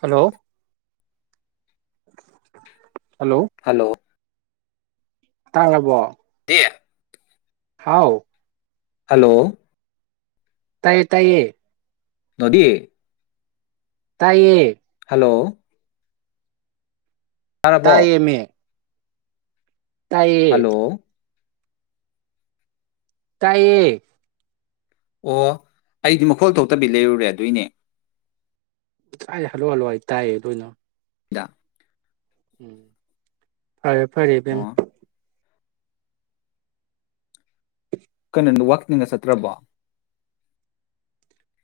Hello hello ꯇꯥꯔꯕꯣ ꯑꯦ ꯍꯥꯎ ꯍꯂꯣ ꯇꯌꯦ ꯇꯌꯦ꯫ ꯗꯣꯗꯤ ꯇꯥꯏꯌꯦ ꯍꯜꯂꯣ ꯇꯥꯔꯕꯣ ꯇꯥꯏꯌꯦꯃꯦ ꯇꯥꯏꯌꯦ ꯍꯜꯂꯣ ꯇꯥꯏꯌꯦ ꯑꯣ ꯑꯩꯗꯤ ꯃꯈꯣꯜ ꯊꯣꯛꯇꯕꯤ ꯂꯩꯔꯨꯔꯦ ꯑꯗꯨꯏꯅꯦ ꯇꯥꯏ ꯍꯜꯂꯣ ꯍꯜꯂꯣꯑꯩꯇꯥꯏꯌꯦ ꯑꯗꯨꯣꯏꯅꯣ ꯏꯗ ꯐꯔꯦ ꯐꯔꯦ ꯏꯕꯦꯃꯥ ꯑꯣ ꯀꯩꯅꯣ ꯋꯥꯛꯀꯤꯡꯒꯥ ꯆꯠꯇ꯭ꯔꯕ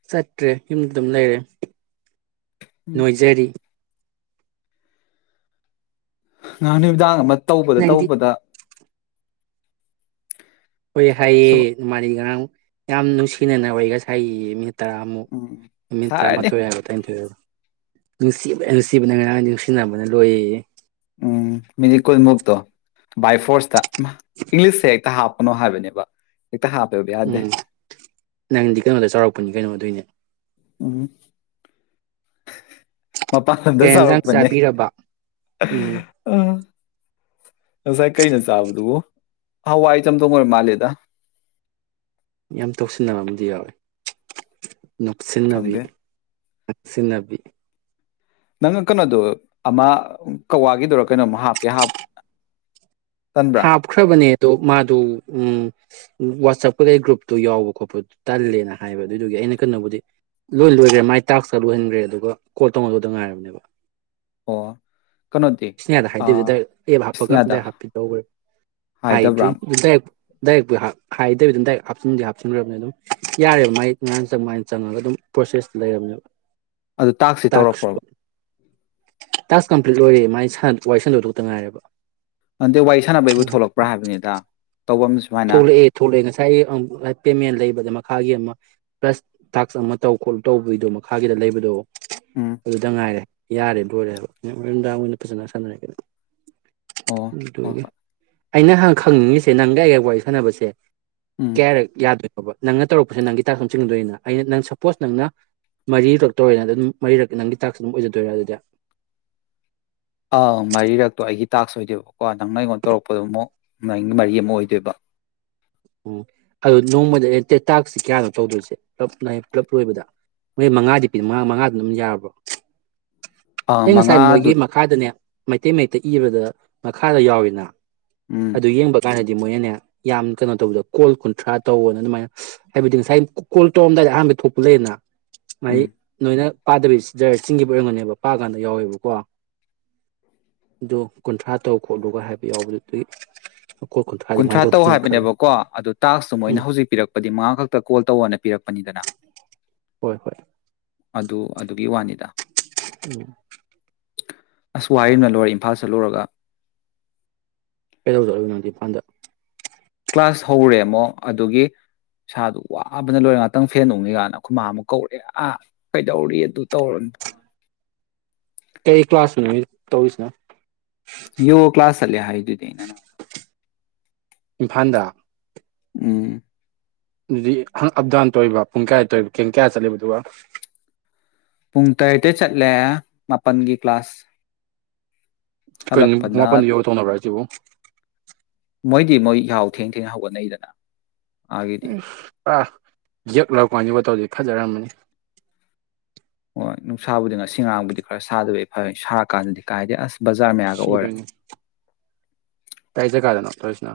ꯆꯠꯇ꯭ꯔꯦ ꯌꯨꯝ ꯑꯗꯨꯝ ꯂꯩꯔꯦ ꯅꯣꯏꯖꯔꯤ [inaudible] ꯇꯧꯕꯗ ꯅꯪꯗꯤ ꯇꯧꯕꯗ ꯍꯣꯏ ꯍꯥꯏꯌꯦ ꯁꯨꯝ ꯃꯥꯅꯤ ꯉꯔꯥꯡ ꯌꯥꯝ ꯅꯨꯡꯁꯤꯅꯅ ꯑꯣꯏ ꯁꯥꯏꯒꯤ ꯃꯤ ꯇꯔꯥꯃꯨꯛ ꯎꯝ ꯅꯨꯃꯤꯠ ꯁꯥꯔꯅꯤ ꯇꯔꯥꯃꯥꯊꯣꯏ ꯍꯥꯏꯒ ꯇꯔꯥꯅꯤꯊꯣꯏꯕ ꯅꯨꯡꯁꯤꯕ ꯅꯨꯡꯁꯤꯕꯅ ꯉꯔꯥꯡ ꯅꯨꯡꯁꯤꯅꯕꯅ ꯂꯣꯏꯌꯦꯌꯦ ꯎꯝ ꯃꯅꯤꯀꯨꯜ ꯃꯨꯛꯇꯣ ꯕꯥꯏ ꯐꯣꯔꯁ ꯇ ꯏꯪꯂꯤꯁ ꯍꯦꯛꯇ ꯍꯥꯞꯄꯣ ꯑꯃ ꯍꯥꯏꯕꯅꯦꯕ ꯍꯦꯛꯇ ꯍꯥꯞꯄꯦꯕ ꯌꯥꯗꯦ ꯎꯝ ꯅꯪꯗꯤ ꯀꯩꯅꯣꯗ ꯆꯥꯎꯔꯛꯄꯅꯤ ꯀꯩꯅꯣ ꯑꯗꯨꯣꯏꯅꯦ ꯎꯝ ꯃꯄꯥꯡꯗ ꯀꯩ ꯌꯦꯟꯖꯥꯡ ꯁꯔꯣꯛꯛꯄꯅꯤ ꯆꯥꯕꯤꯔꯕ ꯎꯝ ꯑ ꯁꯥꯏ ꯀꯩ ꯅ ꯆꯥꯕꯗꯨ ꯍꯑꯋꯥꯑꯣꯏ ꯆꯝꯊꯣꯪ ꯑꯣꯏꯔꯕꯥ ꯃꯜꯂꯦꯗꯥ ꯌꯥꯝ ꯇꯧꯁꯤꯟꯅꯕ ꯑꯃꯗꯤ ꯌꯥꯎꯋꯦ ꯅꯞꯁꯤꯟꯅꯕꯤ ꯈꯪꯗꯦ ꯁꯤꯟꯅꯕꯤꯕꯤ ꯅꯪ ꯀꯩꯅꯣꯗꯣ ꯑꯃ ꯀꯋꯥꯒꯤꯗꯨꯔꯥ ꯀꯩꯅꯣꯝꯃ ꯍꯥꯞꯀꯦ ꯍꯥꯞꯄ ꯍꯥꯞ ꯈ꯭ꯔꯕꯅꯤ ꯑꯗꯣ ꯃꯥꯗꯨ ꯎ ꯋꯥꯆꯞꯀꯗꯩ ꯒ꯭ꯔꯨꯞꯇꯨ ꯌꯥꯎꯕ ꯈꯣꯠꯄꯗꯨ ꯇꯜꯂꯦꯅ ꯍꯥꯏꯕ ꯑꯗꯨꯏꯗꯨꯒꯤ ꯑꯩꯅ ꯀꯩꯅꯣꯕꯨꯗꯤ ꯂꯣꯏ ꯂꯣꯏꯈ꯭ꯔꯦ ꯃꯥꯏ ꯇꯥꯛꯁꯇ ꯂꯣꯏꯍꯟꯈ꯭ꯔꯦ ꯑꯗꯨꯒ ꯀꯣꯜ ꯇꯧꯅꯜꯂꯗ ꯉꯥꯏꯔꯕꯅꯦꯕ ꯑꯣ ꯀꯩꯅꯣꯗꯤ ꯏꯁꯅꯤꯌꯥꯗ ꯍꯥꯏꯗꯣꯏꯗꯨ ꯑꯥ ꯑꯗꯨꯗꯥꯏ ꯑꯦꯞ ꯍꯥꯞꯄꯒ ꯏꯁꯅꯤꯌꯥꯗ ꯑꯗꯨꯗꯥꯏ ꯍꯥꯞꯄꯤ ꯍꯥꯏꯗꯕ꯭ꯔꯥ ꯍꯥꯏꯗ꯭ꯔꯤ ꯏ ꯗꯥꯏꯔꯦꯛꯄꯨ ꯍꯥꯏꯗꯕꯤ ꯑꯗꯨꯝ ꯗꯥꯏꯔꯦꯛ ꯍꯥꯞꯆꯤꯟꯗꯤ ꯍꯥꯞꯆꯤꯟꯈ꯭ꯔꯕꯅꯦ ꯑꯗꯨꯝ ꯌꯥꯔꯦꯕ ꯃꯥꯏ ꯉꯥꯡ ꯆꯪꯉꯥꯏꯅ ꯆꯪꯉꯒ ꯑꯗꯨꯝ ꯄ꯭ꯔꯣꯁꯦꯁꯇ ꯂꯩꯔꯕꯅꯦꯕ ꯑꯗꯨ ꯇꯥꯛꯁꯤ ꯇꯧꯔꯛꯄ꯭ꯔꯣꯕ ꯇꯥꯁ ꯀꯝꯄ꯭ꯂꯤꯠ ꯑꯣꯏꯔꯦ ꯃꯥꯏ ꯋꯥꯔꯤ ꯁꯥꯟꯗꯣꯏꯗꯨ ꯈꯛꯇ ꯉꯥꯏꯦꯕ ꯑꯟꯗꯦ ꯋꯥꯔꯤ ꯁꯥꯟꯅꯕꯩꯕꯨ ꯊꯣꯛꯂꯛꯄ꯭ꯔꯥ ꯍꯥꯏꯕꯅꯤꯗ ꯇꯧꯕ ꯑꯃ ꯁꯨꯃꯥꯏꯅ ꯉꯁꯥꯏꯒꯤ ꯄꯦꯃꯦꯟ ꯂꯩꯕꯗ ꯃꯈꯥꯒꯤ ꯑꯃ ꯄ꯭ꯂꯁ ꯇꯥꯛꯁ ꯑꯃ ꯇꯧ ꯈꯣꯠꯂ ꯇꯧꯕꯒꯤꯗꯣ ꯃꯈꯥꯒꯤꯗ ꯂꯩꯕꯗꯣ ꯎꯝ ꯑꯗꯨꯗ ꯉꯥꯏꯔꯦ ꯌꯥꯔꯦ ꯂꯣꯏꯔꯦ ꯍꯥꯏꯕ ꯅꯨꯡꯗꯥꯡ ꯑꫭꯏꯅ ꯐꯖꯅ ꯁꯥꯟꯅꯔꯀꯦꯗ ꯑꯣ ꯎ ꯍꯣꯏ ꯇꯒꯦ ꯍꯣꯏ ꯑꯩꯅ ꯍꯪ ꯈꯪꯅꯤꯡꯉꯤꯁꯦ ꯅꯪ ꯒ ꯑꯩ ꯒ ꯋꯥꯏ ꯁꯟꯅꯕꯁꯦ ꯎꯝ ꯀꯌꯥꯔꯛ ꯌꯥꯗꫭꯏꯅꫭ ꯑꯣ ꯅꯪꯅ ꯇꯧꯔꯛꯄꯁꯤ ꯅꯪꯒꯤ ꯇꯥꯛꯁ ꯑꯗꯨꯝ ꯆꯤꯡꯒꯗꯣꯏꯔꯤꯅ ꯑꯩꯅ ꯅꯪ ꯁꯄꯣꯁ ꯅꯪꯅ ꯃꯔꯤꯔꯛꯇꯧꯔꯛꯏꯅ ꯑꯗꯨꯝ ꯃꯔꯤꯔꯛ ꯅꯪꯒꯤ ꯇꯥꯛꯁ ꯑꯗꯨꯝ ꯑꯣꯏꯖꯗꯣꯏꯔꯥ ꯑꯗꯨꯗꯤ ꯑꯪ ꯃꯔꯤꯔꯛꯇꯣ ꯑꯩꯒꯤ ꯇꯥꯛꯁ ꯑꯣꯏꯗꯣꯏꯕꯀꯣ ꯅꯪꯅ ꯑꯩꯉꯣꯟꯗ ꯇꯧꯔꯛꯄꯗꯨ ꯑꯃꯨꯛ ꯅꯪꯒꯤ ꯃꯔꯤ ꯑꯃ ꯑꯣꯏꯗꯣꯏꯕ ꯎꯝ ꯑꯗꯨ ꯅꯣꯡꯃꯗꯩꯅ ꯇꯦꯇꯥꯛꯁꯤ ꯀꯌꯥꯅꯣ ꯇꯧꯗꯣꯏꯁꯦ ꯄꯨꯞ ꯄꯨꯂꯞ ꯂꯣꯏꯕꯗ ꯃꯣꯏ ꯃꯉꯥꯗꯤ ꯄꯤ ꯃꯉꯥ ꯃꯉꯥꯗꯨꯅ ꯑꯗꯨꯝ ꯌꯥꯔꯕ꯭ꯔꯣ ꯑꯥ ꯑꯩ ꯉꯁꯥꯏ ꯃꯉꯥꯗꯨ ꯃꯣꯏꯒꯤ ꯃꯈꯥꯗꯅꯦ ꯃꯩꯇꯩ ꯃꯩꯇꯩ ꯏꯕꯗ ꯃꯈꯥꯗ ꯌꯥꯎꯋꯦꯅ ꯎꯝ ꯑꯗꯨ ꯌꯦꯡꯕ ꯀꯥꯟꯗ ꯑꯗꯨ ꯃꯣꯏꯅꯅꯦ ꯌꯥꯝ ꯀꯩꯅꯣ ꯇꯧꯕꯗ ꯀꯣꯜ ꯀꯨꯟꯊ꯭ꯔꯥ ꯇꯧꯅ ꯑꯗꯨꯃꯥꯏꯅ ꯍꯥꯏꯕꯗꯤ ꯉꯁꯥꯏ ꯀꯣꯜ ꯇꯧꯔꯝꯗꯥꯏꯗ ꯑꯍꯥꯟꯕ ꯊꯣꯛꯄ ꯂꯩꯌꯦꯅ ꯃ ꯎꯝ ꯅꯣꯏꯅ ꯄꯥꯗꯕꯤꯁꯤꯗ ꯆꯤꯡꯒꯤꯕꯨ ꯑꯣꯏꯔꯝꯒꯅꯦꯕ ꯄꯥ ꯀꯥꯟꯗ ꯌꯥꯎꯋꯦꯕꯀꯣ ꯑꯗꯨ ꯀꯨꯟꯊ꯭ꯔꯥ ꯇꯔꯨ ꯈꯣꯠꯂꯨꯒ ꯍꯥꯏꯕ ꯌꯥꯎꯕꯗꯨ ꯑꯗꯨꯗꯤ ꯀꫭꯜ ꯀꯨꯟꯊꯔꯥꯗꯤ ꯀꯃꯥꯏ ꯇꯧꯗꫭꯏꯅꫭ ꯈꯜꯂꯤ ꯀꯣ ꯑꯗꯨꯣ ꯇꯥꯛꯁꯁꯨ ꯃꯣꯏꯅ ꯍꯧꯖꯤꯛ ꯄꯤꯔꯛꯄꯗꯤ ꯃꯉꯥ ꯈꯛꯇ ꯀꯣꯜ ꯇꯧꯅ ꯄꯤꯔꯛꯄꯅꯤꯗꯅ ꯍꯣꯏ ꯍꯣꯏ ꯑꯗꯨ ꯑꯗꯨꯒꯤ ꯋꯥꯅꯤ ꯅꯤꯗ ꯎꯝ ꯑꯁ ꯋꯥꯌꯦꯅ ꯂꯣꯏꯔꯦ ꯏꯝꯐꯥꯜ ꯆꯠꯂꯨꯔꯒ ꯀꯩꯗꯧ ꯆꯠꯂꯨꯏꯅꫭ ꯅꯪꯗꯤ ꯏꯐꯥꯟꯜꯗ ꯀ꯭ꯂꯥꯁ ꯍꯧꯔꯦ ꯑꯃꯨꯛ ꯑꯗꯨꯒꯤ ꯏꯁꯥꯗꯨ ꯋꯥꯕꯅ ꯂꯣꯏꯔ ꯉꯥꯛꯇꯪ ꯐꯦꯟ ꯅꯣꯛꯉ ꯀꯥꯏꯅ ꯈꯨꯈꯣꯏꯃ ꯑꯃꯨꯛ ꯀꯧꯔꯛꯑꯦ ꯑꯥ ꯀꯩꯗꯧꯔꯤ ꯑꯗꯨ ꯇꯧꯔꯅꯤ ꯇꯧꯔ ꯀꯩ ꯀ꯭ꯂꯥꯁ ꯅꯨꯃꯤꯠ ꯇꯧꯔꯤꯁꯤꯅꯣ ꯌꫭꯒ ꯀ꯭ꯂꯥꯁ ꯆꯠꯂꯦ ꯍꯥꯏꯗꯨꯗꯤ ꯑꯩꯅ ꯅꯪꯉꫭꯟꯗ ꯏꯝꯐꯥꯜꯗ ꯎꯝ ꯑꯗꯨꯗꯤ ꯑꯞ ꯗꯥꯎꯟ ꯇꯧꯔꯤꯕ ꯄꯨꯡ ꯀꯌꯥꯗ ꯇꯧꯔꯤꯕ ꯄꯨꯡ ꯀꯌꯥ ꯆꯠꯂꯤꯕ ꯑꯗꯨꯒ ꯄꯨꯡ ꯇꯔꯦꯇꯩ ꯆꯠꯂꯦ ꯃꯥꯄꯜꯒꯤ ꯀ꯭ꯂꯥꯁ ꯀꯈꯣꯏ ꯍꯜꯂꯛꯄꯅ ꯃꯥꯄꯟꯗ ꯌꫭꯒ ꯇꯧꯅꯕ꯭ꯔ ꯍꯥꯏꯁꯤꯕꯨ ꯃꯣꯏꯗꯤ ꯃꯣꯏ ꯌꯍꯧ ꯊꯦꯡ ꯊꯦꯡ ꯍꯧꯒꯠꯅꯩꯗꯅ ꯑꯥꯒꯤꯗꯤ ꯎꯝ ꯑ ꯌꯛꯂꯥꯎꯀꯟ ꯌꫭꯒ ꯇꯧꯔꯤ ꯐꯖꯔꯝꯕꯅꯤ ꯅꯨꯡꯁꯥꯕꯨꯗꯤ ꯉꯁꯤ ꯉꯔꯥꯡꯕꯨꯗꯤ ꯈꯔ ꯁꯥꯗꯕ ꯐꯩ ꯁꯥꯔꯀꯥꯟꯗꯗꯤ ꯀꯥꯏꯗꯦ ꯑꯁ ꯕꯖꯥꯔ ꯃꯌꯥꯒ ꯑꯣꯏꯔꯦ ꯀꯩꯁꯦ ꯀꯥꯗꯅꯣ ꯄꯁꯅ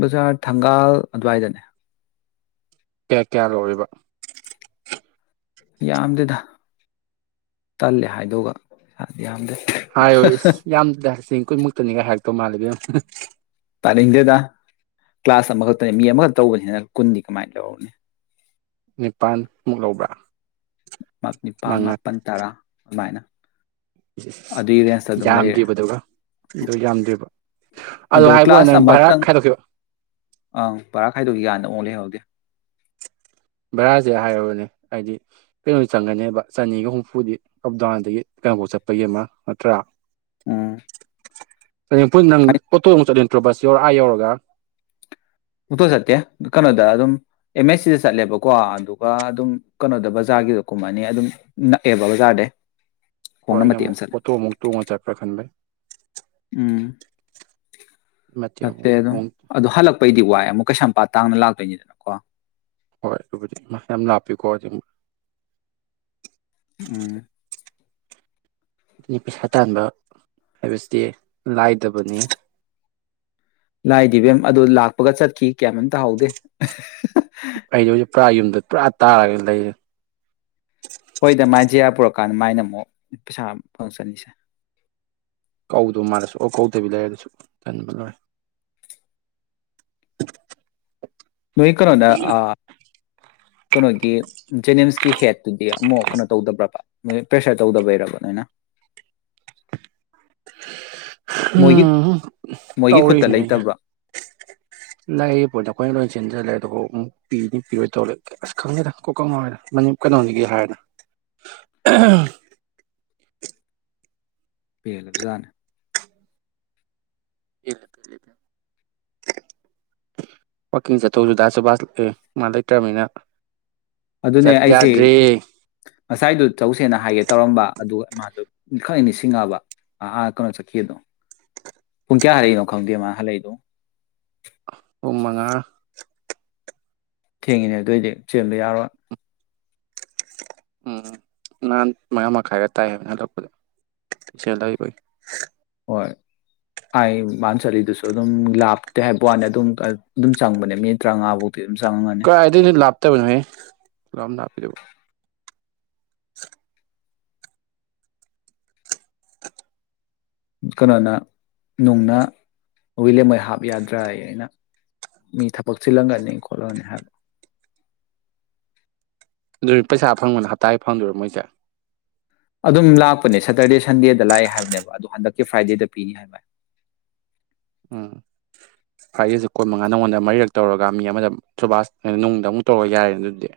ꯕꯖꯥꯔ ꯊꯪꯒꯥꯜ ꯑꯗꯨꯋꯥꯏꯗꯅꯦ ꯀꯌꯥ ꯀꯌꯥ ꯂꯣꯔꯤꯕ ꯌꯥꯝꯗꯦꯗ ꯇꯜꯂꯦ ꯍꯥꯏꯗꯒ ꯏꯁꯥꯗꯤ ꯌꯥꯝꯗꯦ ꯍꯥꯏꯣꯏ ꯌꯥꯝꯗꯔꯣꯏ ꯅꯤꯒ ꯍ ꯇꯧ ꯃꯥꯜꯒ ꯇꯥꯅꯤꯡꯗꯗ ꯀ꯭ꯂꯥꯁ ꯑꯃꯈꯛꯇꯅꯤ ꯃꯤ ꯑꯃꯈꯛꯇ ꯇꯧꯕꯅꯤꯅ ꯀꯨꯟꯗꯤ ꯀꯃꯥꯏꯅ ꯂꯧꯔꯨꯅꯤ ꯅꯤꯄꯥꯜꯃꯨꯛ ꯂꯧꯕ꯭ꯔꯥ ꯅꯤꯄꯥꯜ ꯃꯉꯥ ꯃꯥꯄꯜ ꯇꯔꯥ ꯑꯗꯨꯃꯥꯏꯅ ꯑꯗꯨꯒꯤ ꯔꯦꯟꯖꯇ ꯑꯗꯨꯝ ꯂꯩꯔꯦ ꯌꯥꯝꯗ꯭ꯔꯤꯕꯗꯨꯒ ꯑꯗꯨ ꯌꯥꯝꯗ꯭ꯔꯤꯕ ꯑꯗꯣ ꯍꯥꯏꯕ ꯋꯥꯅꯦ ꯀ꯭ꯂꯥꯁ ꯅꯪ ꯚꯔꯥ ꯑꯃꯛꯇꯪ ꯈꯥꯏꯗꯣꯛꯈꯤꯕ ꯑꯪ ꯄꯔꯥ ꯈꯥꯏꯗꯣꯛ ꯌꯥꯗ ꯑꯃꯨꯛ ꯂꯩꯍꯧꯒꯦ [inaudible] ꯚꯔꯥꯁꯦ ꯍꯥꯏꯔꯨꯔꯅꯦ ꯍꯥꯏꯗꯤ ꯀꯩꯅꯣ ꯆꯪꯒꯅꯦꯕ ꯆꯅꯤꯒ ꯍꯨꯝꯐꯨꯗꯤ ꯑꯞ ꯗꯥꯎꯟꯗꯒꯤ ꯀꯩꯅꯣꯐꯧ ꯆꯠꯄꯒꯤ ꯑꯃ ꯅꯠꯇ꯭ꯔꯥ ꯎꯝ ꯣꯏ ꯅꯪꯠꯇꯣ ꯆꯠ ꯇ꯭ꯔꯣꯕꯁꯤ ꯌꯣꯔ ꯑꯥ ꯌꯧꯔꯒ ꯑꯣꯇꯣ ꯆꯠꯇꯦ ꯀꯩꯅꯣꯗ ꯑꯗꯨꯝ ꯑꯦꯝ ꯑꯦꯁ ꯁꯤꯗ ꯆꯠꯂꯦꯕꯀꯣ ꯑꯗꯨꯒ ꯑꯗꯨꯝ ꯀꯩꯅꯣꯗ ꯕꯖꯥꯔꯒꯤꯗꯣ ꯀꯨꯝ ꯑꯅꯤ ꯑꯗꯨꯝ ꯅꯛꯑꯦꯕ ꯕꯖꯥꯔꯗ ꯍꯣꯏ ꯑꯩꯅ ꯑꯃꯨꯛ ꯄꯣꯠꯇꯣ ꯑꯃꯨꯛ ꯇꯣꯡꯉꯒ ꯆꯠꯄ꯭ꯔꯥ ꯈꯟꯕꯩ ꯎꯝ ꯃꯇꯦꯛ ꯆꯠꯇꯦ ꯑꯃꯨꯛ ꯑꯗꯨꯗꯝ ꯈꯣꯡ ꯑꯣ ꯍꯜꯂꯛꯄꯩꯗꯤ ꯋꯥꯏꯑꯦ ꯑꯃꯨꯛ ꯀꯩꯁꯥꯝꯄꯥꯠ ꯇꯥꯡꯅ ꯂꯥꯛꯇꯣꯏꯅꯤꯗꯅꯀꯣ ꯍꯣꯏ ꯑꯗꯨꯕꯨꯗꯤ ꯌꯥꯝ ꯂꯥꯛꯞꯄꯤꯌꯨꯀꯣꯖꯤ ꯎꯝ ꯑꯗꯨ ꯄꯩꯁꯥ ꯇꯥꯟꯕ ꯍꯥꯏꯕꯁꯤꯗꯤ ꯂꯥꯏꯗꯕꯅꯤ ꯗꯤꯕꯦꯝ ꯑꯗꯨ ꯂꯥꯛꯄꯒ ꯆꯠꯈꯤ ꯀꯌꯥꯝ ꯑꯝꯇ ꯍꯥꯎꯗꯦ ꯍꯥꯏꯖꯧꯦ ꯄꯨꯔꯥ ꯌꯨꯝꯗ ꯄꯨꯔꯥ ꯇꯥꯔꯒ ꯂꯩꯌꯦ ꯍꯣꯏꯗ ꯃꯥꯏ ꯖꯤꯌꯥ ꯄꯨꯔꯛꯀꯥꯟꯗ ꯃꯥꯏꯅ ꯑꯃꯨꯛ ꯄꯩꯁꯥ ꯐꯪꯉꯛ ꯆꯅꯤꯁꯦ ꯀꯧꯗꯧ ꯃꯥꯜꯂꯁꯨ ꯑꯣ ꯀꯧꯗꯕꯤ ꯂꯩꯔꯁꯨ ꯆꯟꯕ ꯂꯣꯏꯔ [inaudible] ꯅꯣꯣꯏ ꯀꯅꯣꯗ ꯑ ꯀꯅꯒꯤ ꯦꯅꯤꯝꯁ ꯀꯤꯍꯦꯠ ꯑꯗꯨꯗꯤ ꯑꯃꯨꯛ ꯀꯩꯅꯣ ꯇꯧꯗꯕ꯭ꯔꯕ ꯄ꯭ꯔꯦꯁꯔ ꯇꯧꯗꯕ ꯍꯩꯔꯕꯅꯤ ꯑꯅ ꯎꯝ ꯃꯣꯏꯒꯤ ꯈꯨꯠꯇ ꯇꯧꯔꯤꯅꯤꯅ ꯑꯩꯅ ꯂꯩꯇꯕ꯭ꯔꯣ ꯂ ꯄꯣꯗ ꯑꯩꯈꯣꯏ ꯆꯦꯟꯁꯤꯜꯂꯦ ꯑꯗꯨꯒꯕꯨ ꯑꯃꯨꯛ ꯄꯤꯗꯤ ꯄꯤꯔꯣꯏ ꯇꯧꯔꯦ ꯑꯁ ꯈꯪꯉꯦꯗ ꯀꯣꯪꯅꯗ ꯀꯩꯅꯣꯅꯤꯒꯤ ꯍꯥꯏꯔꯅ ꯄꯦꯟꯂꯕ ꯖꯥꯠꯅꯤ [unintelligible] ꯋꯥꯛꯀꯤꯡ ꯆꯠꯇꯧꯁꯨ ꯗꯥꯁꯨꯕꯁ ꯃꯥ ꯂꯩꯇ꯭ꯔꯝꯅꯤꯅ ꯑꯗꯨꯅꯦ ꯆꯠ ꯑꯩꯁꯦ ꯌꯥꯗꯔ꯭ꯦ ꯉꯁꯥꯏꯗꯨ ꯆꯧꯁꯦꯅ ꯍꯥꯏꯒꯦ ꯇꯧꯔꯝꯕ ꯑꯗꯨꯒ ꯃꯥꯁꯨ ꯈꯛ ꯅꯤꯡꯁꯤꯡꯉꯛꯑꯕ ꯑꯥ ꯀꯩꯅꯣ ꯆꯠꯈꯤꯗꯣ ꯄꯨꯡ ꯀꯌꯥ ꯍꯜꯔꯛꯏꯅꯣ ꯈꯪꯗꯦ ꯃꯥ ꯍꯜꯂꯛꯏꯗꯣ ꯄꯨꯡ ꯃꯉꯥ ꯊꯦꯡꯉꯤꯅꯦ ꯑꯗꯨꯏꯗꯤ ꯆꯦꯟꯕ ꯌꯥꯔꯣꯏ ꯎꯝ ꯅꯍꯥꯟ ꯃꯉꯥ ꯃꯈꯥꯏꯒ ꯇꯥꯏ ꯍꯥꯏꯅ ꯍꯂꯛꯄꯗꯤ ꯆꯦꯜꯂꯕꯩ ꯍꯣꯏ ꯑꯩ ꯃꯥꯥꯟ ꯆꯠꯂꯤꯗꯨꯁꯨ ꯑꯗꯨꯝ ꯂꯥꯞꯇꯦ ꯍꯥꯏꯕ ꯋꯥꯅꯤ ꯑꯗꯨꯝ ꯑꯗꯨꯝ ꯆꯪꯕꯅꯦ ꯃꯤ ꯇꯔꯥꯉꯥꯐꯥꯎ ꯃꯨꯛꯇꯤ ꯆꯪꯉꯝꯒꯅꯤ ꯆꯠꯇꯕꯅꯣꯍꯦ ꯂꯑꯝ ꯊ ꯍꯥꯄꯤꯗꯕ [unintelligible] [inaudible] ꯀꯩꯅꯣꯅ ꯅꯨꯡꯅ ꯋꯤꯂꯦꯝꯍꯣꯏ ꯍꯥꯞ ꯌꯥꯗ꯭ꯔꯥ ꯑꯩꯅ ꯃꯤ ꯊꯕꯛ ꯆꯤꯜꯂꯝꯒꯅꯤ ꯈꯣꯠꯂꯒꯅꯤ ꯍꯥꯏꯕ ꯑꯗꯨꯗꯤ ꯄꯩꯁꯥ ꯐꯪꯕꯅ ꯍꯞꯇꯥ ꯐꯪꯗꯣꯏꯔꯥ ꯃꯣꯏꯁꯦ ꯑꯗꯨꯝ ꯂꯥꯛꯄꯅꯦ ꯁꯦꯇꯔꯗꯦ ꯁꯟꯗꯦꯗ ꯂꯥꯛꯑꯦ ꯍꯥꯏꯕꯅꯦꯕ ꯑꯗꯨ ꯍꯟꯗꯛꯀꯤ ꯐ꯭ꯔꯥꯏꯗꯦꯗ ꯄꯤꯅꯤ ꯍꯥꯏꯕ ꯎꯝ ꯐꯥꯔꯤꯁꯦ ꯀꯨꯟꯃꯉꯥ ꯅꯪꯉꯣꯟꯗ ꯃꯔꯤꯔꯛ ꯇꯧꯔꯒ ꯃꯤ ꯑꯃꯗ ꯁꯨꯕꯥꯁ ꯅꯨꯡꯗ ꯑꯃꯨꯛ ꯇꯧꯔꯒ ꯌꯥꯔꯦ ꯑꯗꯨꯗꯤ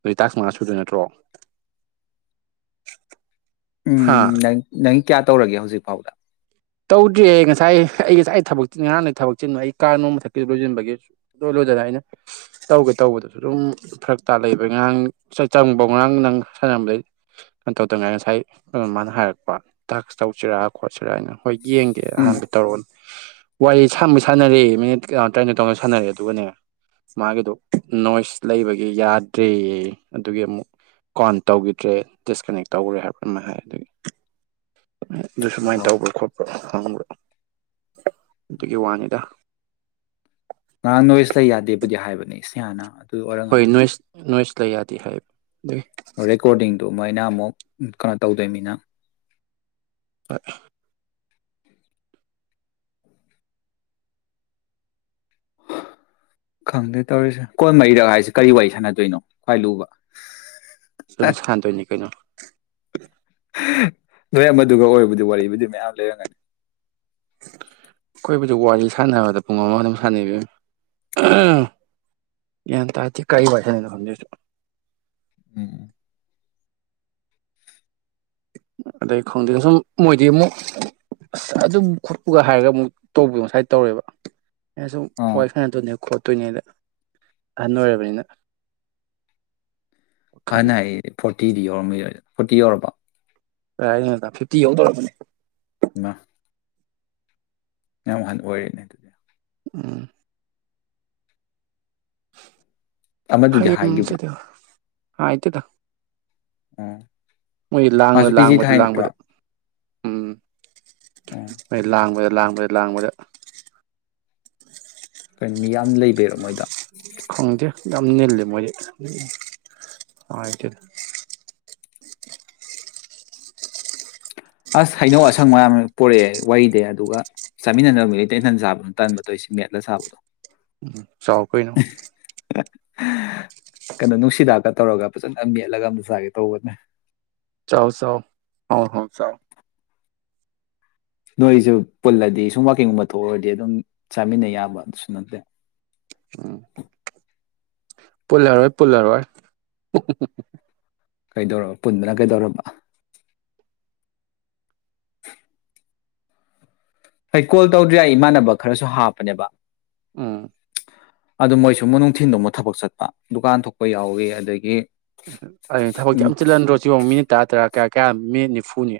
ꯑꯗꯨꯗꯤ ꯇꯥꯛꯁ ꯃꯉꯥ ꯁꯨꯗ ꯅꯠꯇ꯭ꯔꯣ ꯍꯥ ꯎꯝ ꯀꯌꯥ ꯇꯧꯔꯒꯦ ꯍꯧꯖꯤꯛ ꯐꯥꯎꯗ ꯇꯧꯗ꯭ꯔꯤꯌꯦ ꯉꯁꯥꯏ ꯑꯩ ꯉꯁꯥꯏ ꯊꯕꯛ ꯉꯔꯥꯡ ꯂꯩ ꯊꯕꯛ ꯆꯤꯟ ꯑꯩ ꯀꯥ ꯅꯣꯡ ꯃꯊꯛꯀꯤ ꯂꯣꯏꯁꯤꯟꯕꯒꯤ ꯂꯣꯏ ꯂꯣꯏꯗꯅ ꯑꯩꯅ ꯇꯧꯒꯦ ꯇꯧꯕꯗꯁꯨ ꯑꯗꯨꯝ ꯐꯔꯛ ꯇꯥ ꯂꯩꯕ ꯉꯔꯥꯡ ꯆꯪꯕꯧ ꯉꯔꯥꯡ ꯅꯪ ꯁꯥꯟꯅꯝꯕꯩ ꯀꯩꯅꯣ ꯇꯧꯗꯉꯥꯏ ꯉꯁꯥꯏ ꯃꯥꯅ ꯍꯥꯏꯔꯛꯄ ꯇꯥꯛꯁ ꯇꯧꯁꯤꯔꯥ ꯈꯣꯠꯁꯤꯔꯥ ꯑꯩꯅ ꯌꯦꯡꯒꯦ ꯎꯝ ꯑꯍꯥꯟꯕ ꯇꯧꯔꯣ ꯋꯥꯔꯤ ꯁꯥꯟꯃꯩ ꯁꯥꯟꯅꯔꯦ ꯃꯤꯅꯤꯠ ꯀ ꯇꯔꯥꯅꯤꯅꯤꯠ ꯇꯧꯅ ꯁꯥꯟꯅꯔꯦ ꯑꯗꯨꯒꯅꯦ ꯃꯥꯒꯤꯗꯣ ꯅꯣꯏꯁ ꯂꯩꯕꯒꯤ ꯌꯥꯗ꯭ꯔꯦꯌꯦ ꯑꯗꯨꯒꯤ ꯑꯃꯨꯛ ꯀꯥꯎꯟ ꯇꯧꯈꯤꯗ꯭ꯔꯦ ꯗꯤꯁꯀꯅꯦꯛ ꯇꯧꯈ꯭ꯔꯦ ꯍꯥꯏꯕ ꯑꯃ ꯍꯥꯏ ꯑꯗꯨꯒꯤ ꯑꯗꯨ ꯁꯨꯃꯥꯏꯅ ꯑꯣꯍꯣ ꯇꯧꯕ꯭ꯔꯥ ꯈꯣꯠꯄ꯭ꯔ ꯊ [inaudible] ꯑꯗꯨꯒꯤ ꯋꯥꯅꯤꯗ ꯑ ꯅꯣꯏꯁ ꯂꯩ ꯌꯥꯗꯦꯕꯨꯗꯤ ꯍꯥꯏꯕꯅꯦ ꯏꯁ ꯍꯥꯟꯅ [unintelligible] ꯍꯣꯏ ꯅꯣꯏꯁ ꯂꯩ ꯌꯥꯗꯦ ꯍꯥꯏꯌꯦꯕ ꯑꯗꯨꯏ ꯔꯦꯀꯣꯔꯗꯤꯡꯗꯨ ꯃꯣꯏꯅ ꯑꯃꯨꯛ ꯀꯩꯅꯣ ꯇꯧꯗꯣꯏꯅꯤꯅ ꯍꯣꯏ ꯈꯪꯗꯦ ꯇꯧꯔꯤꯁꯦ ꯀꯣꯟ ꯃꯔꯤꯔꯛ ꯍꯥꯏꯁꯦ ꯀꯔꯤ ꯋꯥꯔꯤ ꯁꯥꯟꯅꯗꯣꯏꯅꯣ ꯈ꯭ꯋꯥꯏ ꯂꯨꯕ ꯑꯗꯨꯝ ꯁꯥꯟꯗꯣꯏꯅꯤ ꯀꯩꯅꯣ ꯅꯣꯏ ꯑꯃꯗꯨꯒ ꯑꯣꯏꯕꯨꯗꯤ ꯋꯥꯔꯤꯕꯨꯗꯤ ꯃꯌꯥꯝ ꯂꯩꯔꯝꯒꯅꯤ ꯑꯩꯈꯣꯏꯕꯨꯗꯤ ꯋꯥꯔꯤ ꯁꯥꯟꯅꯕꯗ ꯄꯨꯡ ꯑꯃ ꯑꯗꯨꯝ ꯁꯥꯟꯅꯩ ꯏꯕꯦꯝꯃ ꯒ꯭ꯌꯥꯟ ꯇꯥꯗꯦ ꯀꯔꯤ ꯋꯥꯔꯤ ꯁꯥꯟꯅꯩꯅꯣ ꯈꯪꯗꯦ ꯎꯝ ꯑꯗꯩ ꯈꯪꯗꯦ ꯁꯨꯝ ꯃꯣꯏꯗꯤ ꯑꯃꯨꯛ ꯑꯁ ꯑꯗꯨꯝ ꯈꯣꯠꯄꯨꯒ ꯍꯥꯏꯔꯒ ꯑꯃꯨꯛ ꯇꯧꯕꯤꯌꯨ ꯉꯁꯥꯏ ꯇꯧꯔꯦꯕ ꯑꯩꯅ ꯁꯨꯝ ꯑꯥ ꯋꯥꯏ ꯁꯥꯟꯅ ꯇꯣꯏꯅꯦ ꯈꯣꯠꯇꯣꯏꯅꯦꯗ ꯑꯍꯟ ꯑꯣꯏꯔꯕꯅꯤꯅ ꯍꯥ ꯐ ꯋꯥꯈꯟꯗꯣ [inaudible] ꯐꯣꯔꯇꯤ ꯌꯧꯔꯝꯈꯤꯔꯣꯏꯗ ꯐꯣꯔꯇꯤ ꯌꯧꯔꯕꯣ ꯀꯔꯥꯏꯗꯩꯩꯅꯣꯗ ꯐꯤꯐꯇꯤ ꯌꯧꯗꯧꯔꯕꯅꯤ [inaudible] ꯌꯥꯝ ꯋꯥ ꯍꯟꯅ ꯑꯣꯏꯔꯅꯦ ꯑꯗꯨꯗꯤ ꯎꯝ ꯎꯝ ꯑꯃꯗꯨꯗꯤ ꯍꯥꯏꯈꯤꯕ꯭ꯔꯥ ꯑ ꯑ ꯇ ꯇ ꯑ ꯃꯣꯏ ꯂꯥꯡꯕꯗ ꯂꯥꯡꯕꯗ ꯂꯥꯡꯕꯗ ꯎꯝ ꯎꯝ ꯃ ꯂꯕ ꯂꯥꯡꯕꯗ ꯂꯥꯡꯕꯗ ꯀꯣꯏꯣ ꯃꯤ ꯌꯥꯝ ꯂꯩꯕꯩꯔꯣ ꯃꯣꯏꯗ ꯉꯝ ꯂꯩꯦ ꯃꯔꯤ ꯑꯁ ꯍꯩꯅꯧ ꯑꯁꯪ ꯃꯌꯥꯝ ꯄꯨꯔꯛꯑꯦ ꯋꯥꯔꯤꯗꯩ ꯑꯗꯨꯒ ꯆꯥꯃꯤꯟꯅꯗꯅꯕ ꯃꯤ ꯂꯩꯇ ꯏꯟꯊꯟ ꯁꯥꯕꯗꯨ ꯇꯟꯕ ꯇꯧꯁꯤꯦ ꯃꯦꯠꯂ ꯁꯥꯕꯗꯣ ꯎꯝ ꯁꯥꯎ ꯀꯣꯏꯅ ꯀꯩꯅꯣ ꯅꯨꯡꯁꯤꯗꯥꯛꯀ ꯇꯧꯔꯒ ꯐꯖꯅ ꯃꯦꯠꯂꯒ ꯑꯝꯇ ꯆꯥꯒꯦ ꯇꯧꯕꯅꯦ ꯆꯥꯎ ꯁꯣ ꯍꯥꯎ ꯍꯥꯎ ꯆꯥꯎ ꯅꯣꯏꯁꯨ ꯄꯨꯜꯂꯗꯤ ꯁꯨꯝ ꯥꯛꯀꯤꯡꯒꯨꯝꯕ ꯊꯣꯛꯎꯔꯗꯤ ꯑꯗꯨꯝ ꯆꯥꯃꯤꯟꯅ ꯌꯥꯕ ꯑꯗꯨꯁꯨ ꯅꯠꯇꯦ ꯎ ꯄꯣꯜꯂꯥꯔꯋꯥꯣꯏ ꯄꯣꯜꯂꯥꯔꯋꯥꯔ ꯀꯩꯗꯧꯔꯕ ꯄꯨꯟꯗꯅ ꯀꯩꯗꯧꯔꯕ ꯍꯣꯏ ꯀꯣꯜ ꯇꯧꯗ꯭ꯔꯤ ꯑꯩ ꯏꯃꯥꯟꯅꯕ ꯈꯔꯁꯨ ꯍꯥꯞꯄꯅꯦꯕ ꯎꯝ ꯑꯗꯨ ꯃꯣꯏꯁꯨ ꯅꯨꯡꯊꯤꯟꯗꯧꯃ ꯊꯕꯛ ꯆꯠꯄ ꯗꯨꯀꯥꯟ ꯊꯣꯛꯄ ꯌꯥꯎꯏꯤ ꯑꯗꯒꯤ ꯎ ꯑꯗꯨ ꯊꯕꯛꯇꯤ ꯌꯥꯝ ꯆꯤꯜꯍꯟꯗ꯭ꯔꯣ ꯆꯉ ꯃꯤꯅꯤꯠ ꯇꯔꯥ ꯇꯔꯥ ꯀꯌꯥ ꯀꯌꯥ ꯃꯤ ꯅꯤꯐꯨꯅꯤ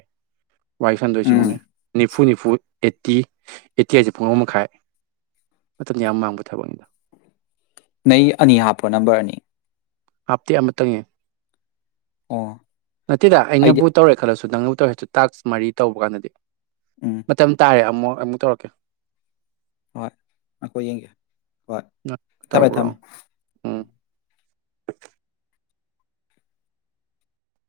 ꯋꯥꯏ ꯐ ꯂꯣꯏꯁꯤ ꯃ ꯎꯝ ꯅꯤꯐꯨ ꯅꯤꯐꯨ ꯑꯦꯠꯇꯤ ꯑꯦꯠꯇꯤ ꯍꯥꯏꯁꯦ ꯄꯨꯡ ꯑꯃ ꯃꯈꯥꯏ ꯃꯇꯝꯗ ꯌꯥꯝ ꯃꯥꯡꯕ ꯊꯕꯛꯅꯤꯗ ꯅ ꯑꯅꯤ ꯍꯥꯞꯄꯣ ꯅꯝꯕꯔꯅꯤ ꯍꯥꯞꯇꯤ ꯑꯃꯇꯪꯉꯦ ꯑ ꯅꯠꯇꯦꯗ ꯑꯩꯅꯕꯨ ꯇꯧꯔꯦ ꯈꯜꯂꯁꯨ ꯑ ꯅꯪꯅ ꯇꯧꯔꯦꯁꯨ ꯇꯥꯛꯁ ꯃꯔꯤ ꯇꯧꯕ ꯀꯥꯟꯗꯗꯤ ꯎꯝ ꯃꯇꯝ ꯇꯥꯔꯦ ꯑꯃꯨꯛ ꯑꯃꯨꯛ ꯊꯧꯔꯛꯀꯦ ꯍꯣꯏ ꯑꯩꯈꯣꯏ ꯌꯦꯡꯒꯦ ꯍꯣꯏ ꯊꯝꯃꯦ ꯇꯧꯈ꯭ꯔꯣ ꯊꯝꯃꯦ [unintelligible]